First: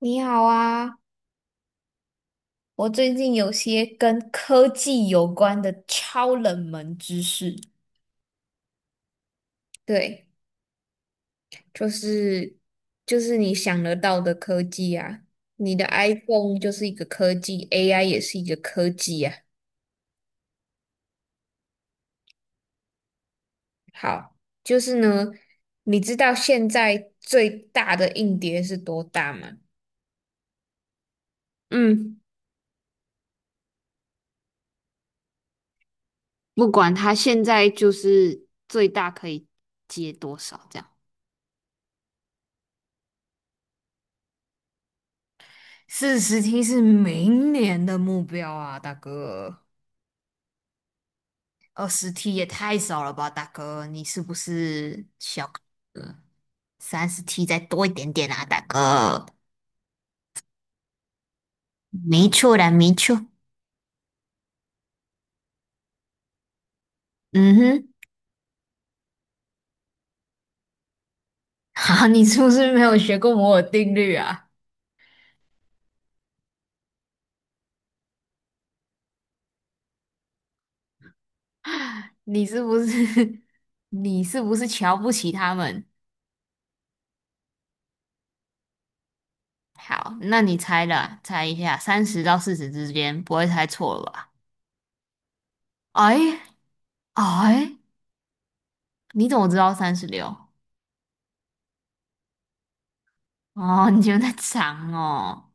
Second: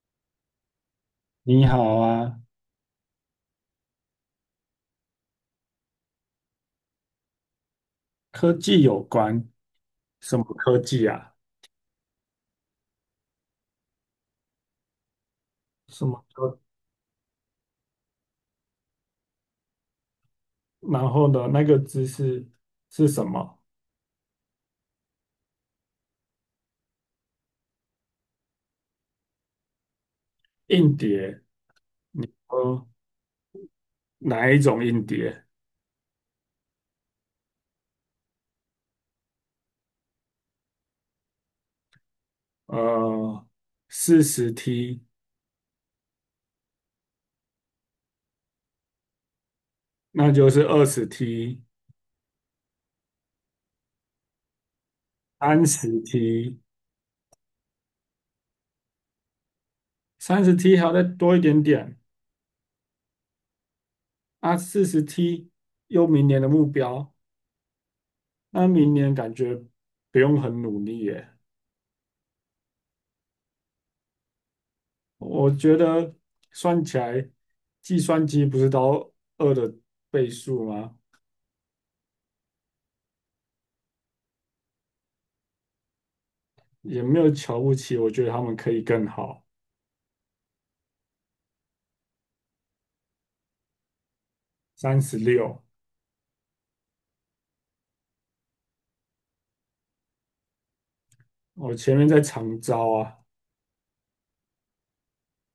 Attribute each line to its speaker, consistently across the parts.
Speaker 1: 你好啊，
Speaker 2: 你好啊，
Speaker 1: 我最近有些跟科技有关的超冷门知识。
Speaker 2: 科技有关，
Speaker 1: 对，
Speaker 2: 什么科技啊？
Speaker 1: 就是就是你想得到的科技啊，你的
Speaker 2: 什么
Speaker 1: iPhone
Speaker 2: 科？
Speaker 1: 就是一个科技，AI 也是一个科技啊。
Speaker 2: 然后呢，那个知识是什么？
Speaker 1: 好，就是呢，你知道现在最大的硬碟是多大吗？
Speaker 2: 硬碟，
Speaker 1: 嗯，
Speaker 2: 呃，哪一种硬碟？
Speaker 1: 不管它现在就是最大可以接多少这样。
Speaker 2: 呃，四十 T，
Speaker 1: 40T 是明年的目标啊，大哥。
Speaker 2: 那就是20 T，
Speaker 1: 20T 也太少了吧，大哥，你是不是小？
Speaker 2: 三十 T，
Speaker 1: 30T 再多一点点啊，大哥。
Speaker 2: 三十 T 还要再多一点点
Speaker 1: 没错的，没错。
Speaker 2: 啊，四十 T 又明年的目标，
Speaker 1: 嗯哼，
Speaker 2: 那明年感觉不用很努力耶。
Speaker 1: 好，你是不是没有学过摩尔定律啊？
Speaker 2: 我觉得算起来，计算机不是到二的倍数吗？
Speaker 1: 你是不是 你是不是瞧不起他们？
Speaker 2: 也没有瞧不起，我觉得他们可以更好。
Speaker 1: 好，那你猜了，猜一下，30到40之间，不会猜错了吧？
Speaker 2: 36，
Speaker 1: 哎哎，你怎么知道三十六？
Speaker 2: 我前面在长招啊，
Speaker 1: 哦，你觉得长哦，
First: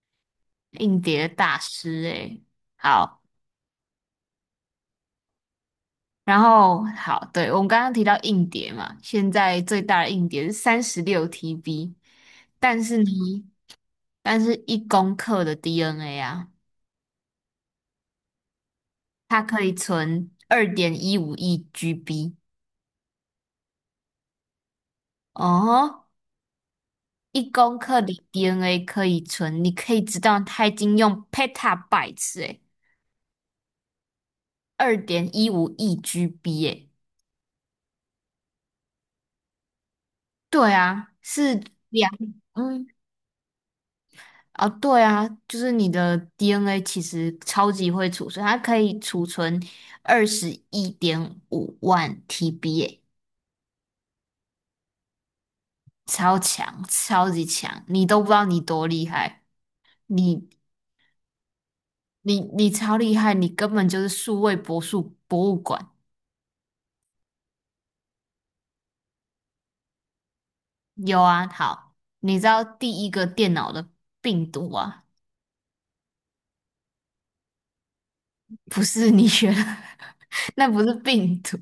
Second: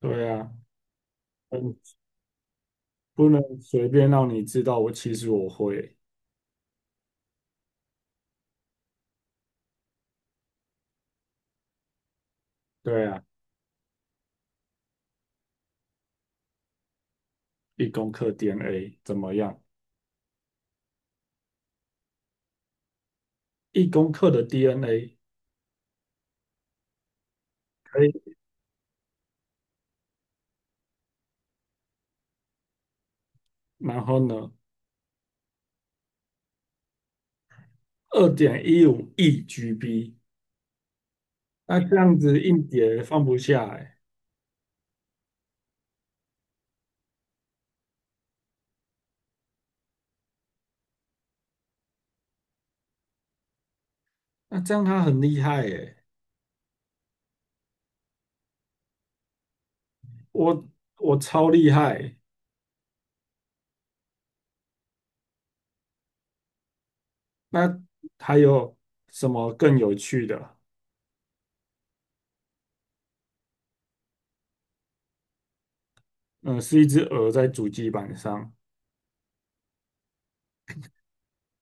Speaker 2: 对啊，
Speaker 1: 硬碟大
Speaker 2: 嗯，
Speaker 1: 师诶。好，
Speaker 2: 不能随便让你知道我其实我会，
Speaker 1: 然后好，对，我们刚刚提到硬碟嘛，现在最大的硬碟是36TB，但是呢，
Speaker 2: 对啊，
Speaker 1: 但是一公克的 DNA 啊，
Speaker 2: 一公克 DNA 怎么
Speaker 1: 它
Speaker 2: 样？
Speaker 1: 可以存二点一五亿 GB
Speaker 2: 一公克的 DNA
Speaker 1: 哦，1公克
Speaker 2: 可以，
Speaker 1: 的 DNA 可以存，你可以知道它已经用 petabytes 诶，
Speaker 2: 然后呢，
Speaker 1: 二点一五亿 GB 诶，
Speaker 2: 二点一五亿 GB，
Speaker 1: 对啊，是
Speaker 2: 那这
Speaker 1: 两。
Speaker 2: 样子硬
Speaker 1: 嗯。
Speaker 2: 碟放不下哎、
Speaker 1: 啊，对啊，就是你的 DNA 其实超级会储存，它可以储存二十一点五万 TB，耶
Speaker 2: 那这样他很厉害哎、
Speaker 1: 超强，超级强，你都不知道你多厉害，你
Speaker 2: 我我超厉害。
Speaker 1: 超厉害，你根本就是数位博术博物馆。
Speaker 2: 那还有什么更有趣的？
Speaker 1: 有啊，好，你知道第一个电脑的病毒啊，
Speaker 2: 嗯，是一只鹅在主机板上，
Speaker 1: 不是你学的，那不是病毒，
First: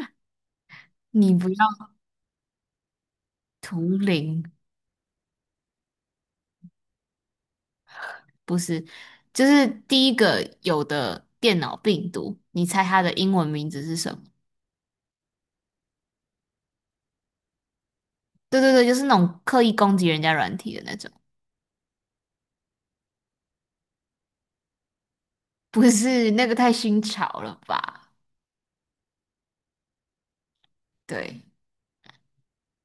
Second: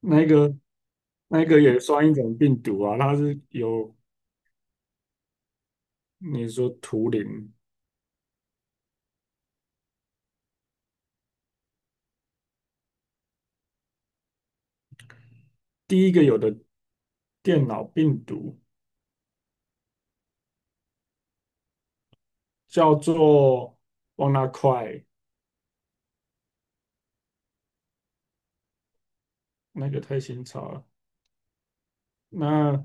Speaker 2: 那个
Speaker 1: 你
Speaker 2: 那
Speaker 1: 不
Speaker 2: 个
Speaker 1: 要
Speaker 2: 也算一种病毒啊，它是有
Speaker 1: 图灵。
Speaker 2: 你说图灵
Speaker 1: 不是，就是第一个有的电脑病毒，你猜它的英文名字是什么？
Speaker 2: 第一个有的电脑病毒
Speaker 1: 对对对，就是那种刻意攻击人家软体的那种，
Speaker 2: 叫做 WannaCry，
Speaker 1: 不是那个太新潮了吧？
Speaker 2: 那个太新潮了。
Speaker 1: 对，
Speaker 2: 那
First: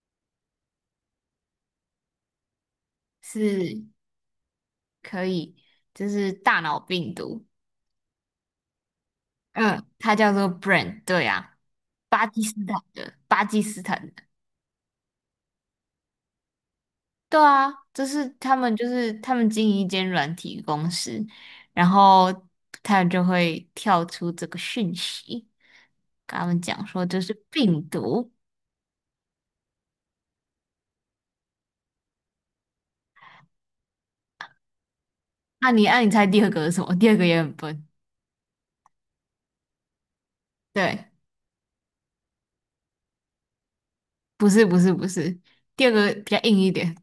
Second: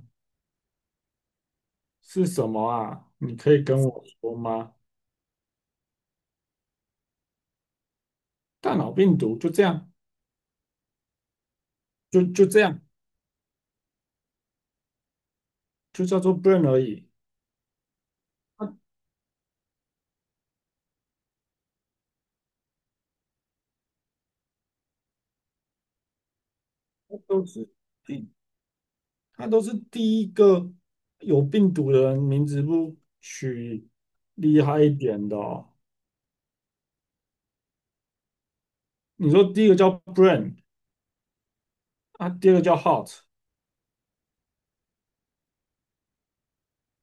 Speaker 2: 是什么啊？你可以跟
Speaker 1: 是
Speaker 2: 我说吗？
Speaker 1: 可以，就是大脑病毒，
Speaker 2: 大脑病毒就这
Speaker 1: 嗯，
Speaker 2: 样，
Speaker 1: 它叫做 Brain，对啊，
Speaker 2: 就
Speaker 1: 巴基
Speaker 2: 就
Speaker 1: 斯
Speaker 2: 这样，
Speaker 1: 坦的，巴基斯坦
Speaker 2: 就叫做 brain 而已。
Speaker 1: 对啊，就是他们
Speaker 2: 它
Speaker 1: 经营一间软体公司，然后他们就会跳出这个讯息，跟他们讲说
Speaker 2: 它
Speaker 1: 这是
Speaker 2: 都是。
Speaker 1: 病毒。
Speaker 2: 他都是第一个有病毒的人，名字不取厉害一点的哦
Speaker 1: 那、你按、啊你猜第二个是什么？第二个也很笨。
Speaker 2: 你说第一个叫 Brain
Speaker 1: 对，
Speaker 2: 啊，第二个叫 Hot，
Speaker 1: 不是不是不是，第二个比较硬一点。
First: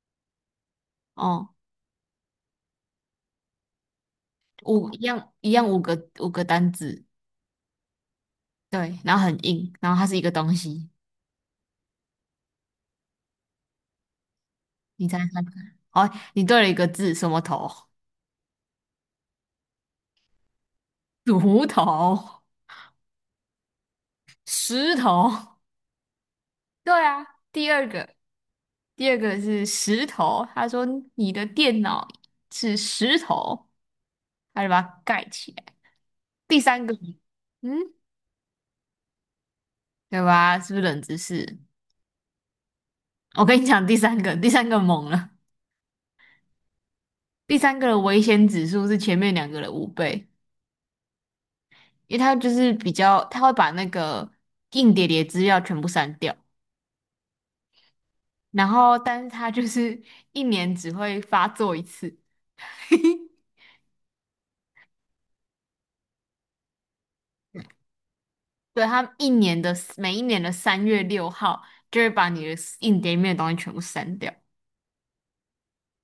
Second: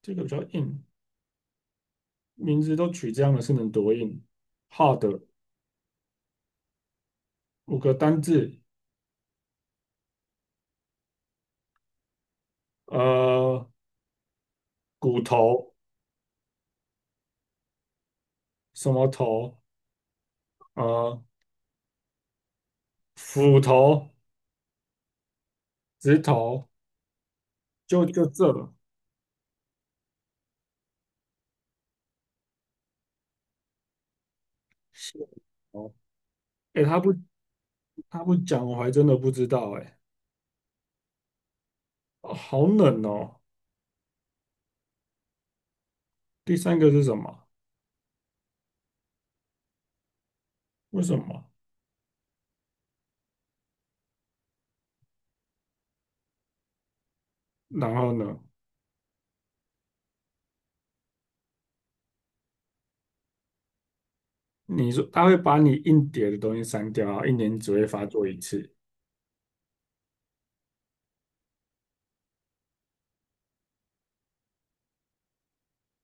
Speaker 2: 第二个比较硬，
Speaker 1: 哦，
Speaker 2: 名字都取这样的是能多硬
Speaker 1: 五一
Speaker 2: ？Hard
Speaker 1: 样一样五个五个单字，
Speaker 2: 五个单字，
Speaker 1: 对，然后很硬，然后它是一个东西。
Speaker 2: 呃，
Speaker 1: 你猜
Speaker 2: 骨
Speaker 1: 猜看？
Speaker 2: 头
Speaker 1: 哦，你对了一个字，什么头？
Speaker 2: 什么头，呃，
Speaker 1: 乳头、
Speaker 2: 斧头、
Speaker 1: 石头。
Speaker 2: 指头，
Speaker 1: 对啊，第二
Speaker 2: 就
Speaker 1: 个，
Speaker 2: 就这了。
Speaker 1: 第二个是石头。他说你的电脑是石头，他就把它
Speaker 2: 是
Speaker 1: 盖起来。
Speaker 2: 哦，
Speaker 1: 第
Speaker 2: 哎，
Speaker 1: 三个，
Speaker 2: 他不
Speaker 1: 嗯，
Speaker 2: 他不讲，我还真的不知道哎、
Speaker 1: 对吧？是不是冷知识？
Speaker 2: 哦好冷哦。
Speaker 1: 我跟你讲，第三个，第三个猛了。
Speaker 2: 第三个是什么？
Speaker 1: 第三个的危险指数是前面两个的5倍，
Speaker 2: 为什么？
Speaker 1: 因为他就是比较，他会把那个硬碟里的资料全部删掉，
Speaker 2: 然后呢，
Speaker 1: 然后但是他就是一年只会发作一次。
Speaker 2: 你说他会把你硬碟的东西删掉啊，一年只会发作一次，
Speaker 1: 对，他们一年的每一年的三月六号就会把你的硬碟里面的东西全部删掉。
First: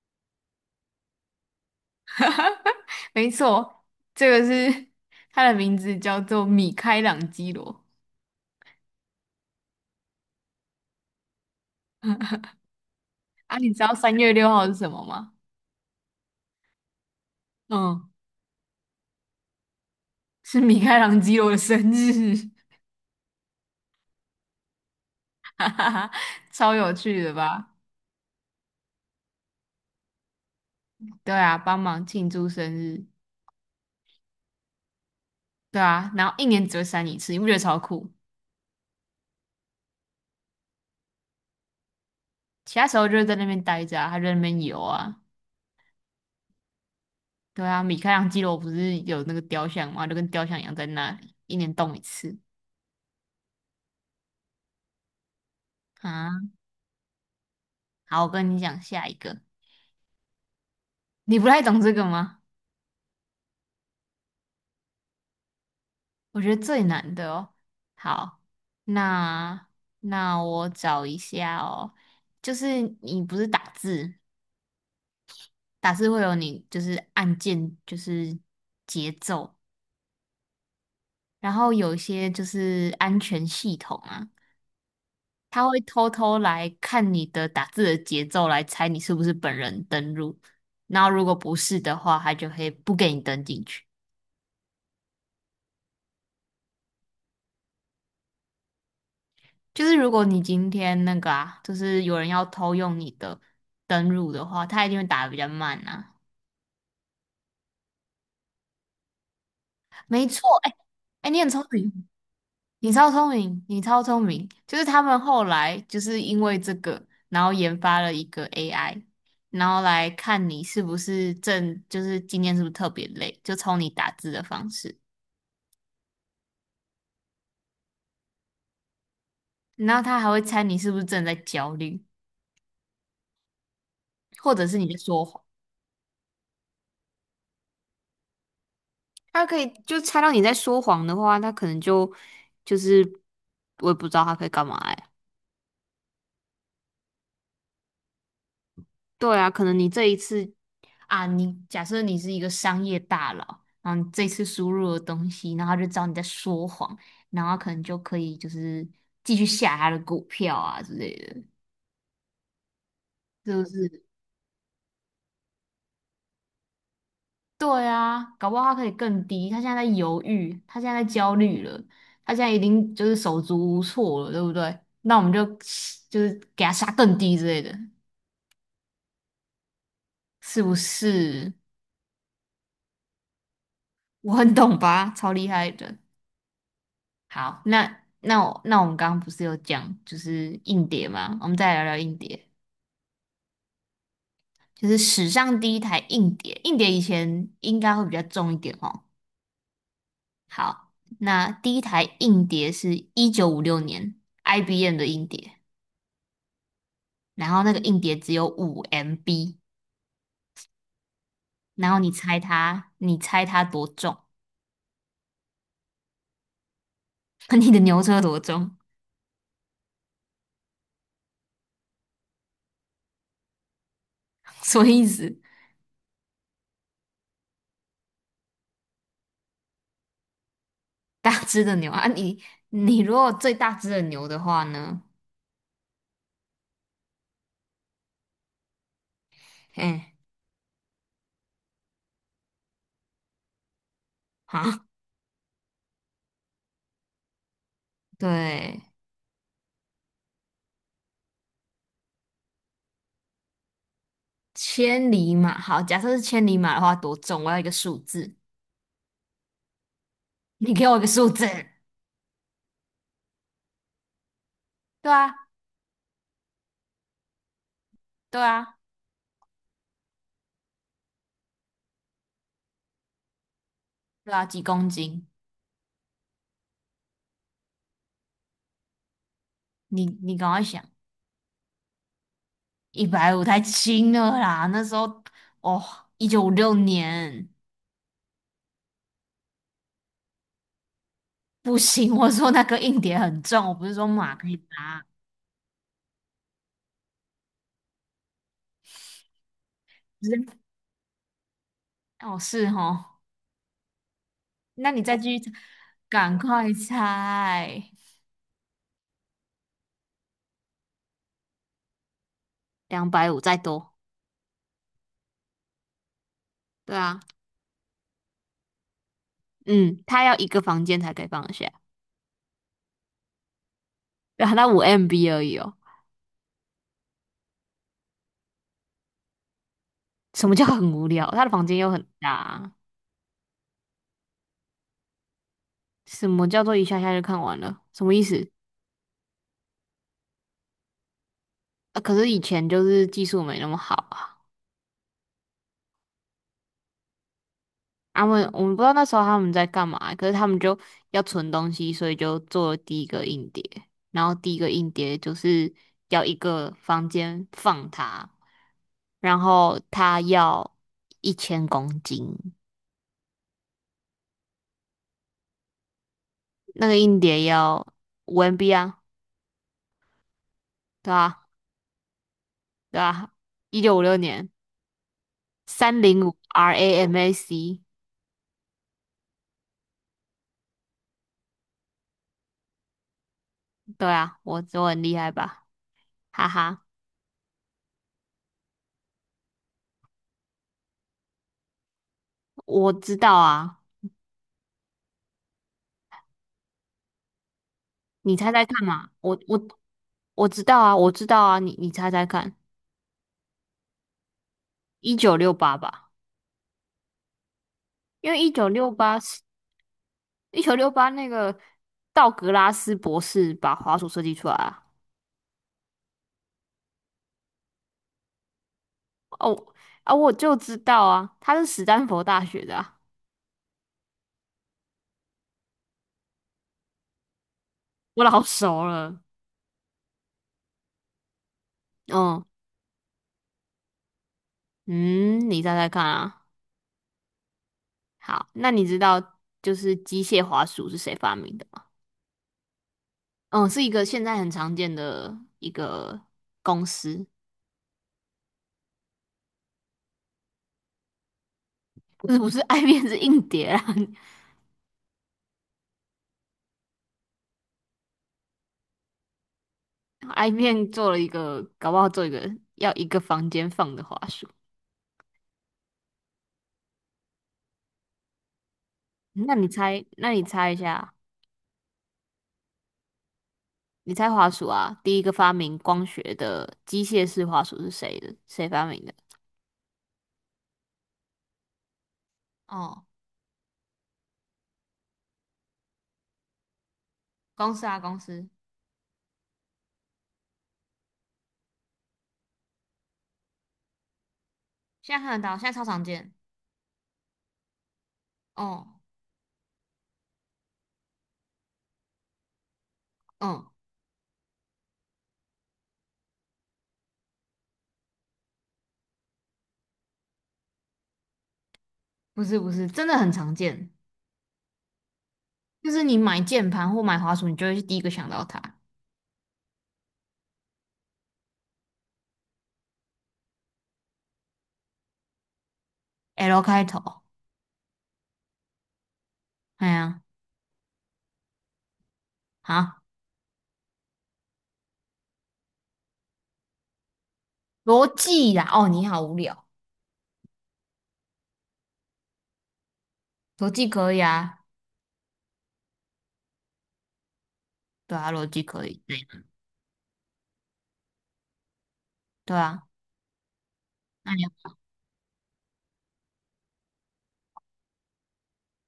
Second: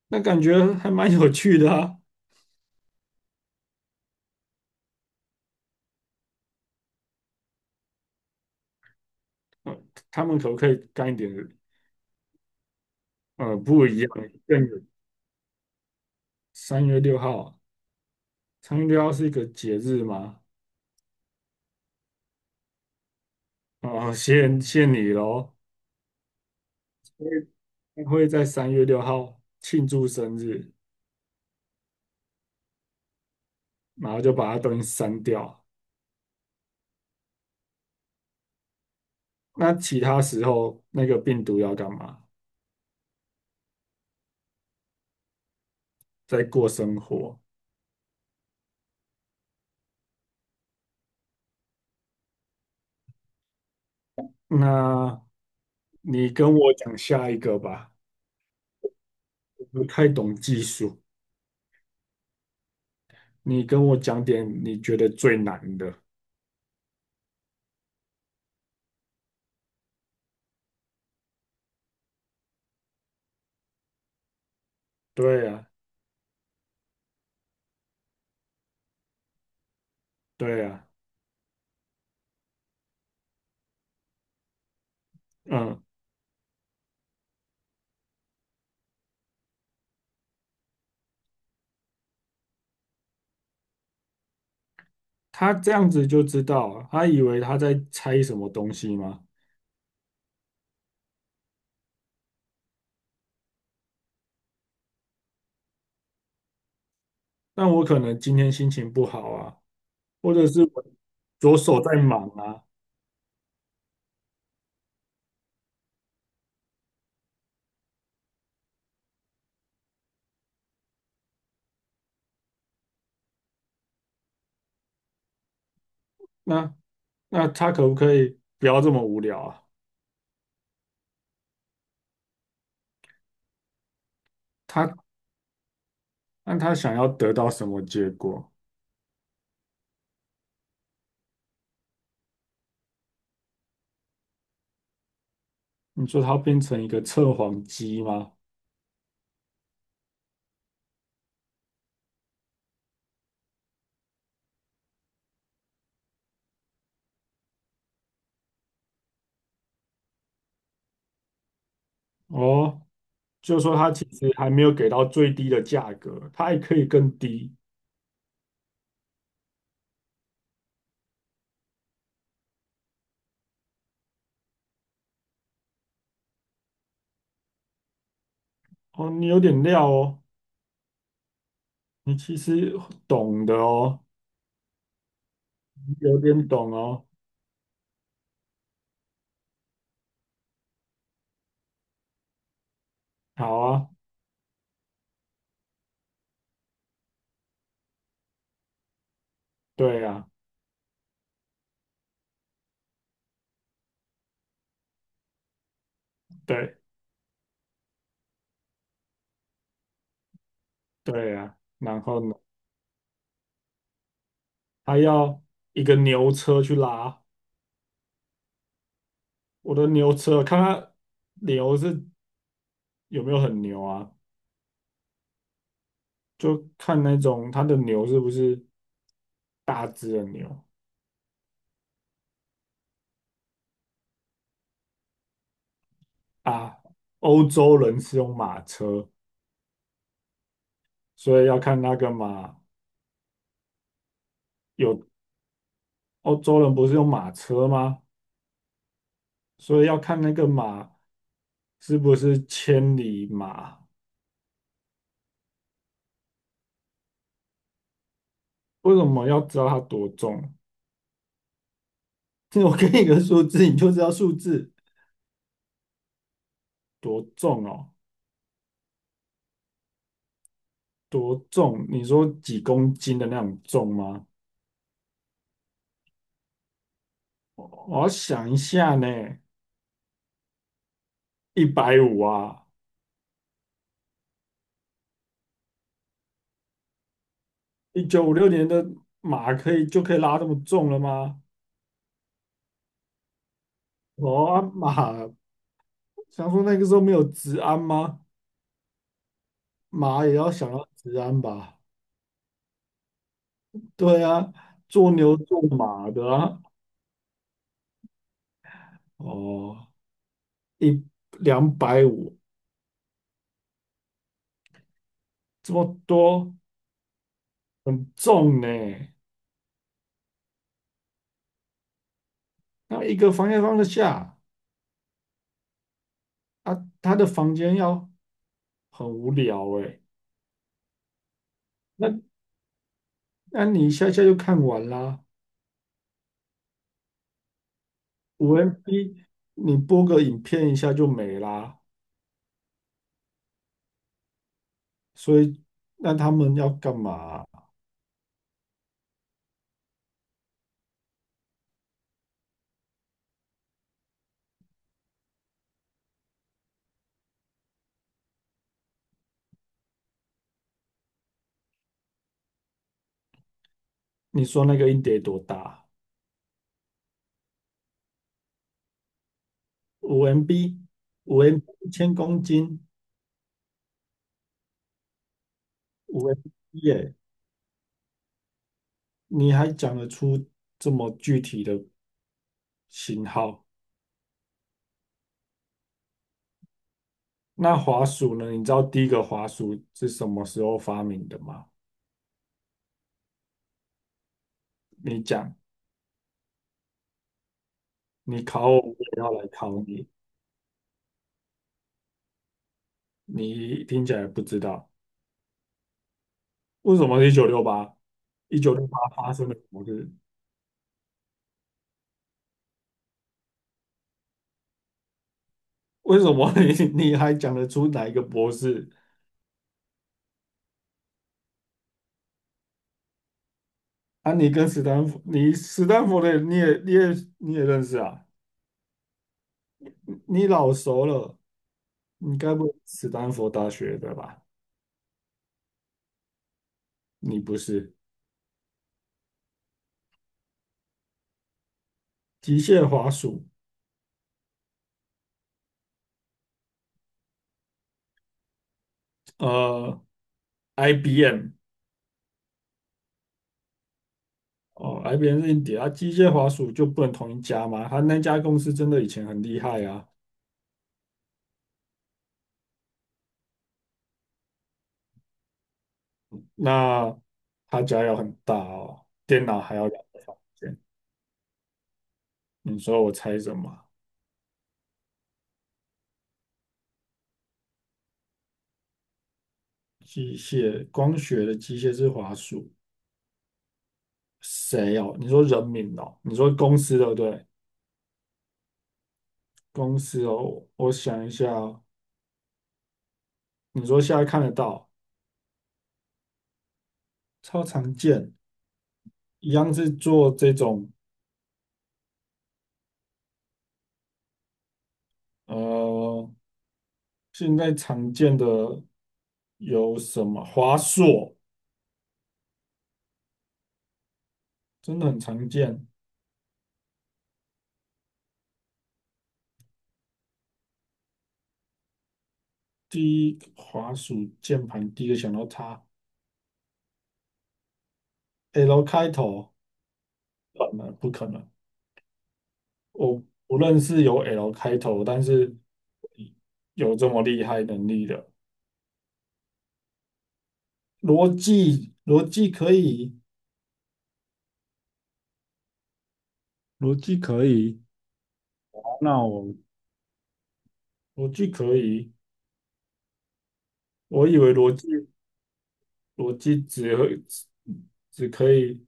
Speaker 2: 那感觉还蛮有趣的啊。
Speaker 1: 没错，这个是他的名字叫做米开朗基罗
Speaker 2: 呃他们可不可以干一点
Speaker 1: 啊。你知
Speaker 2: 不
Speaker 1: 道
Speaker 2: 一样，
Speaker 1: 三月六
Speaker 2: 更
Speaker 1: 号是
Speaker 2: 有？
Speaker 1: 什么吗？
Speaker 2: 三月六号啊，
Speaker 1: 嗯，
Speaker 2: 三月六号是一个节日吗？
Speaker 1: 是米开朗基罗的生日，
Speaker 2: 哦，谢谢你喽。
Speaker 1: 哈哈哈，超有趣
Speaker 2: 因
Speaker 1: 的吧？
Speaker 2: 为他会在三月六号庆祝生日，
Speaker 1: 对啊，帮忙庆祝生日，
Speaker 2: 然后就把它东西删掉。
Speaker 1: 对啊，然后一年只会删一次，你不觉得超酷？
Speaker 2: 那其他时候那个病毒要干嘛？
Speaker 1: 其他时候就是在那边待着啊，他就在那边游啊。
Speaker 2: 在过生活。
Speaker 1: 对啊，米开朗基罗不是有那个雕像吗？就跟雕像一样在那里，一年动一次
Speaker 2: 那你
Speaker 1: 啊。
Speaker 2: 跟我讲下一个吧。
Speaker 1: 好，我跟你讲下一个，
Speaker 2: 不太懂技术，
Speaker 1: 你不太懂这个吗？
Speaker 2: 你跟我讲点你觉得最难的。
Speaker 1: 我觉得最难的哦。好，那那我找一下哦，就是你不是打字，
Speaker 2: 对啊，
Speaker 1: 打字会有你就是按键，就是节奏，
Speaker 2: 对啊，
Speaker 1: 然后有一些就是安全系统啊。他会
Speaker 2: 嗯，
Speaker 1: 偷偷来看你的打字的节奏，来猜你是不是本人登录。然后如果不是的话，他就会不给你登进去。
Speaker 2: 他这样子就知道啊他以为他在猜什么东西吗？
Speaker 1: 就是如果你今天那个啊，就是有人要偷用你的登录的话，他一定会打的比较慢呐。
Speaker 2: 那我可能今天心情不好啊，
Speaker 1: 没
Speaker 2: 或
Speaker 1: 错，
Speaker 2: 者是
Speaker 1: 哎
Speaker 2: 我
Speaker 1: 哎，你很
Speaker 2: 左
Speaker 1: 聪
Speaker 2: 手在
Speaker 1: 明，
Speaker 2: 忙啊，
Speaker 1: 你超聪明，你超聪明。就是他们后来就是因为这个，然后研发了一个 AI。然后来看你是不是正，就是今天是不是特别累，就从你打字的方式。
Speaker 2: 那那他可不可以不要这么无聊啊？
Speaker 1: 然后他还会猜你是不是正在焦虑，或者是你
Speaker 2: 他
Speaker 1: 在说谎。
Speaker 2: 那他想要得到什么结果？
Speaker 1: 他可以就猜到你在说谎的话，他可能就就是我也不知道他可以干嘛哎。
Speaker 2: 你说他变成一个测谎机吗？
Speaker 1: 对啊，可能你这一次啊，你假设你是一个商业大佬，然后你这次输入了东西，然后他就知道你在说谎，然后可能就可以就是继续下他的股票啊之类的，
Speaker 2: 哦，
Speaker 1: 是
Speaker 2: 就
Speaker 1: 不
Speaker 2: 说他
Speaker 1: 是？
Speaker 2: 其实还没有给到最低的价格，他还可以更低。
Speaker 1: 对啊，搞不好他可以更低。他现在在犹豫，他现在在焦虑了，他现在已定就是手足无措了，对不对？那我们就就是给他杀更低之类的，
Speaker 2: 哦，你有点料哦，
Speaker 1: 是不是？
Speaker 2: 你其实懂的哦，
Speaker 1: 我很懂吧，超厉害
Speaker 2: 你
Speaker 1: 的。
Speaker 2: 有点懂哦。
Speaker 1: 好，那我们刚刚不是有讲就是硬碟吗？我们再来聊聊硬碟，
Speaker 2: 好啊，
Speaker 1: 就是史上第一台硬碟。硬碟以前应该会比较重一点哦。
Speaker 2: 对啊，
Speaker 1: 好，那第一台硬碟是一九五六年 IBM 的硬碟。
Speaker 2: 对
Speaker 1: 然后那个硬碟只有五 MB，
Speaker 2: 对啊。
Speaker 1: 然后
Speaker 2: 然
Speaker 1: 你
Speaker 2: 后呢，
Speaker 1: 猜它，你猜它多重？
Speaker 2: 还要一个牛车去拉
Speaker 1: 你的牛车多重？
Speaker 2: 我的牛车，看它牛是有没有很牛啊？
Speaker 1: 什么意思？
Speaker 2: 就看那种它的牛是不是大只的牛
Speaker 1: 大只的牛啊，你如果最大只的牛的话呢？
Speaker 2: 啊？欧洲人是用马车，
Speaker 1: 哎，
Speaker 2: 所以要看那个马
Speaker 1: 好，
Speaker 2: 有欧洲人不是用马车吗？
Speaker 1: 对，
Speaker 2: 所以要看那个马。是不是千里马？
Speaker 1: 千里马，好，假设是千里马的话多重？我要一个数字，
Speaker 2: 为什么要知道它多重？
Speaker 1: 你给我一个数字。
Speaker 2: 我给你个数字，你就知道数字
Speaker 1: 对啊，
Speaker 2: 多重哦，
Speaker 1: 对啊，
Speaker 2: 多重？你说几公斤的那种重吗？
Speaker 1: 对啊，几公斤？
Speaker 2: 我要想一下呢，
Speaker 1: 你赶快想，
Speaker 2: 150啊，
Speaker 1: 150太轻了啦，那时候哦，一九五六年。
Speaker 2: 1956年的马可以就可以拉这么重了吗？
Speaker 1: 不行，我说那个硬碟很重，我不是说马
Speaker 2: 哦
Speaker 1: 可以
Speaker 2: 啊
Speaker 1: 搭。
Speaker 2: 马，想说那个时候没有治安吗？
Speaker 1: 不
Speaker 2: 马也
Speaker 1: 是
Speaker 2: 要想要治安吧？
Speaker 1: 哦，是哦，
Speaker 2: 对啊，
Speaker 1: 那你
Speaker 2: 做
Speaker 1: 再继
Speaker 2: 牛
Speaker 1: 续猜，
Speaker 2: 做马的
Speaker 1: 赶
Speaker 2: 啊，
Speaker 1: 快猜。
Speaker 2: 哦，一两百五
Speaker 1: 250再多，
Speaker 2: 这么多，
Speaker 1: 对啊，
Speaker 2: 很重呢。
Speaker 1: 嗯，他要一个房间才可以放得下，
Speaker 2: 那一个房间放得下
Speaker 1: 对啊，后他五 MB 而已哦。
Speaker 2: 啊，他的房间要很无聊诶。
Speaker 1: 什么叫很无聊？他的房间又很大
Speaker 2: 那
Speaker 1: 啊
Speaker 2: 那你一下下就看完啦，
Speaker 1: 什么叫做一下下就看完了？什么意思？
Speaker 2: 五 MB 你播个影片一下就没啦。
Speaker 1: 啊，可是以前就是技术没那么好啊。
Speaker 2: 所以那他们要干嘛？
Speaker 1: 他们我们不知道那时候他们在干嘛，可是他们就要存东西，所以就做了第一个硬碟，然后第一个硬碟就是要一个房间放它，然后它要1000公斤，
Speaker 2: 你说那个硬碟多大？
Speaker 1: 那个硬碟要五 MB 啊，
Speaker 2: 五 MB，
Speaker 1: 对
Speaker 2: 五
Speaker 1: 啊，
Speaker 2: MB 1000公斤，
Speaker 1: 对啊，一九五六年305
Speaker 2: 5 MB 耶，
Speaker 1: RAM a c
Speaker 2: 你还讲得出这么具体的型号？
Speaker 1: 对啊，我很厉害吧，哈哈，
Speaker 2: 那滑鼠呢？你知道第一个滑鼠是什么时候发明的吗？
Speaker 1: 我知道啊。
Speaker 2: 你讲，
Speaker 1: 你
Speaker 2: 你
Speaker 1: 猜猜
Speaker 2: 考我，
Speaker 1: 看
Speaker 2: 我
Speaker 1: 嘛，
Speaker 2: 也要
Speaker 1: 我
Speaker 2: 来
Speaker 1: 我
Speaker 2: 考你。
Speaker 1: 我知道啊，我知道啊，你猜猜看，
Speaker 2: 你听起来不知道，
Speaker 1: 一九六八吧，
Speaker 2: 为什么是一九六八？
Speaker 1: 因为一
Speaker 2: 一
Speaker 1: 九
Speaker 2: 九六
Speaker 1: 六
Speaker 2: 八
Speaker 1: 八
Speaker 2: 发
Speaker 1: 是
Speaker 2: 生了什么事？
Speaker 1: 一九六八那个道格拉斯博士把滑鼠设计出来啊，
Speaker 2: 为什么你 你还讲得出哪一个博士？
Speaker 1: 哦啊，我就知道啊，他是史丹佛大学的啊，
Speaker 2: 啊，你跟斯坦福，你斯坦福的你也认识
Speaker 1: 我
Speaker 2: 啊？
Speaker 1: 老熟了，
Speaker 2: 你老熟了，你
Speaker 1: 嗯
Speaker 2: 该不会是斯坦福大学的吧？
Speaker 1: 嗯，你猜猜看啊，
Speaker 2: 你不是
Speaker 1: 好，那你知道就是机械滑鼠是谁发明的吗？
Speaker 2: 机械滑鼠，
Speaker 1: 嗯，是一个现在很常见的一个公司，
Speaker 2: 呃，IBM。
Speaker 1: 不是不是爱 面子硬碟啊。
Speaker 2: 哦，IBM 是硬碟啊，机械滑鼠就不能同一家吗？他那家公司真的以前很厉害啊，
Speaker 1: I 面做了一个，搞不好做一个要一个房间放的滑鼠。
Speaker 2: 那他家要很大哦，电
Speaker 1: 那
Speaker 2: 脑
Speaker 1: 你
Speaker 2: 还要两
Speaker 1: 猜，
Speaker 2: 个
Speaker 1: 那
Speaker 2: 房
Speaker 1: 你猜一
Speaker 2: 间。
Speaker 1: 下，
Speaker 2: 你说我猜什么？
Speaker 1: 你猜滑鼠啊？第一个发明光学的机械式滑鼠是谁的？谁发明的？
Speaker 2: 机械光学的机械是滑鼠，
Speaker 1: 哦，
Speaker 2: 谁哦？你说人名哦？你说公司对不对？
Speaker 1: 公司啊，公司，
Speaker 2: 公司哦，我想一下哦，你说现在看得到，
Speaker 1: 现在看得到，现在超常见。
Speaker 2: 超常见，
Speaker 1: 哦，
Speaker 2: 一样是做这种
Speaker 1: 嗯，
Speaker 2: 呃，现在常见的有什么？华硕。
Speaker 1: 不是不是，真的很常见，
Speaker 2: 真的很常见。
Speaker 1: 就是你买键盘或买滑鼠，你就会第一个想到它。
Speaker 2: 第一，滑鼠键盘第一个想到它
Speaker 1: L 开头，
Speaker 2: ，L 开头，
Speaker 1: 哎呀，
Speaker 2: 不可能不可能？
Speaker 1: 啊，
Speaker 2: 我不认识有 L 开头，但是有这么厉害能力
Speaker 1: 逻
Speaker 2: 的
Speaker 1: 辑呀，哦，你好无聊，
Speaker 2: 逻辑，逻辑可以，
Speaker 1: 逻辑可以啊，
Speaker 2: 逻辑可以，
Speaker 1: 对啊，逻辑可
Speaker 2: 好
Speaker 1: 以，
Speaker 2: 那我逻辑可以。
Speaker 1: 对啊，
Speaker 2: 我
Speaker 1: 那
Speaker 2: 以
Speaker 1: 你要
Speaker 2: 为逻辑只会只只可以，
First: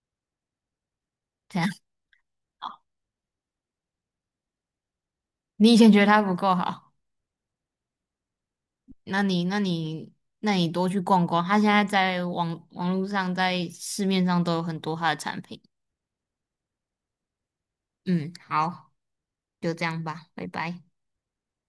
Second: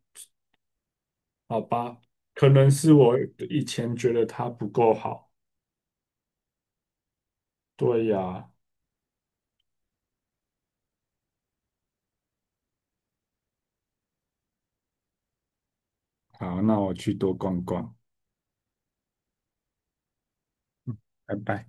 Speaker 2: 好
Speaker 1: 怎样
Speaker 2: 吧？可能是我以前觉得它不够好。
Speaker 1: 你以前觉得它不够好，
Speaker 2: 对呀，
Speaker 1: 那你那你那你多去逛逛，它现在在网络上在市面上都有很多它的产品。
Speaker 2: 好，那我去多逛逛。
Speaker 1: 嗯，好，就这样吧，拜拜。
Speaker 2: 嗯，拜拜。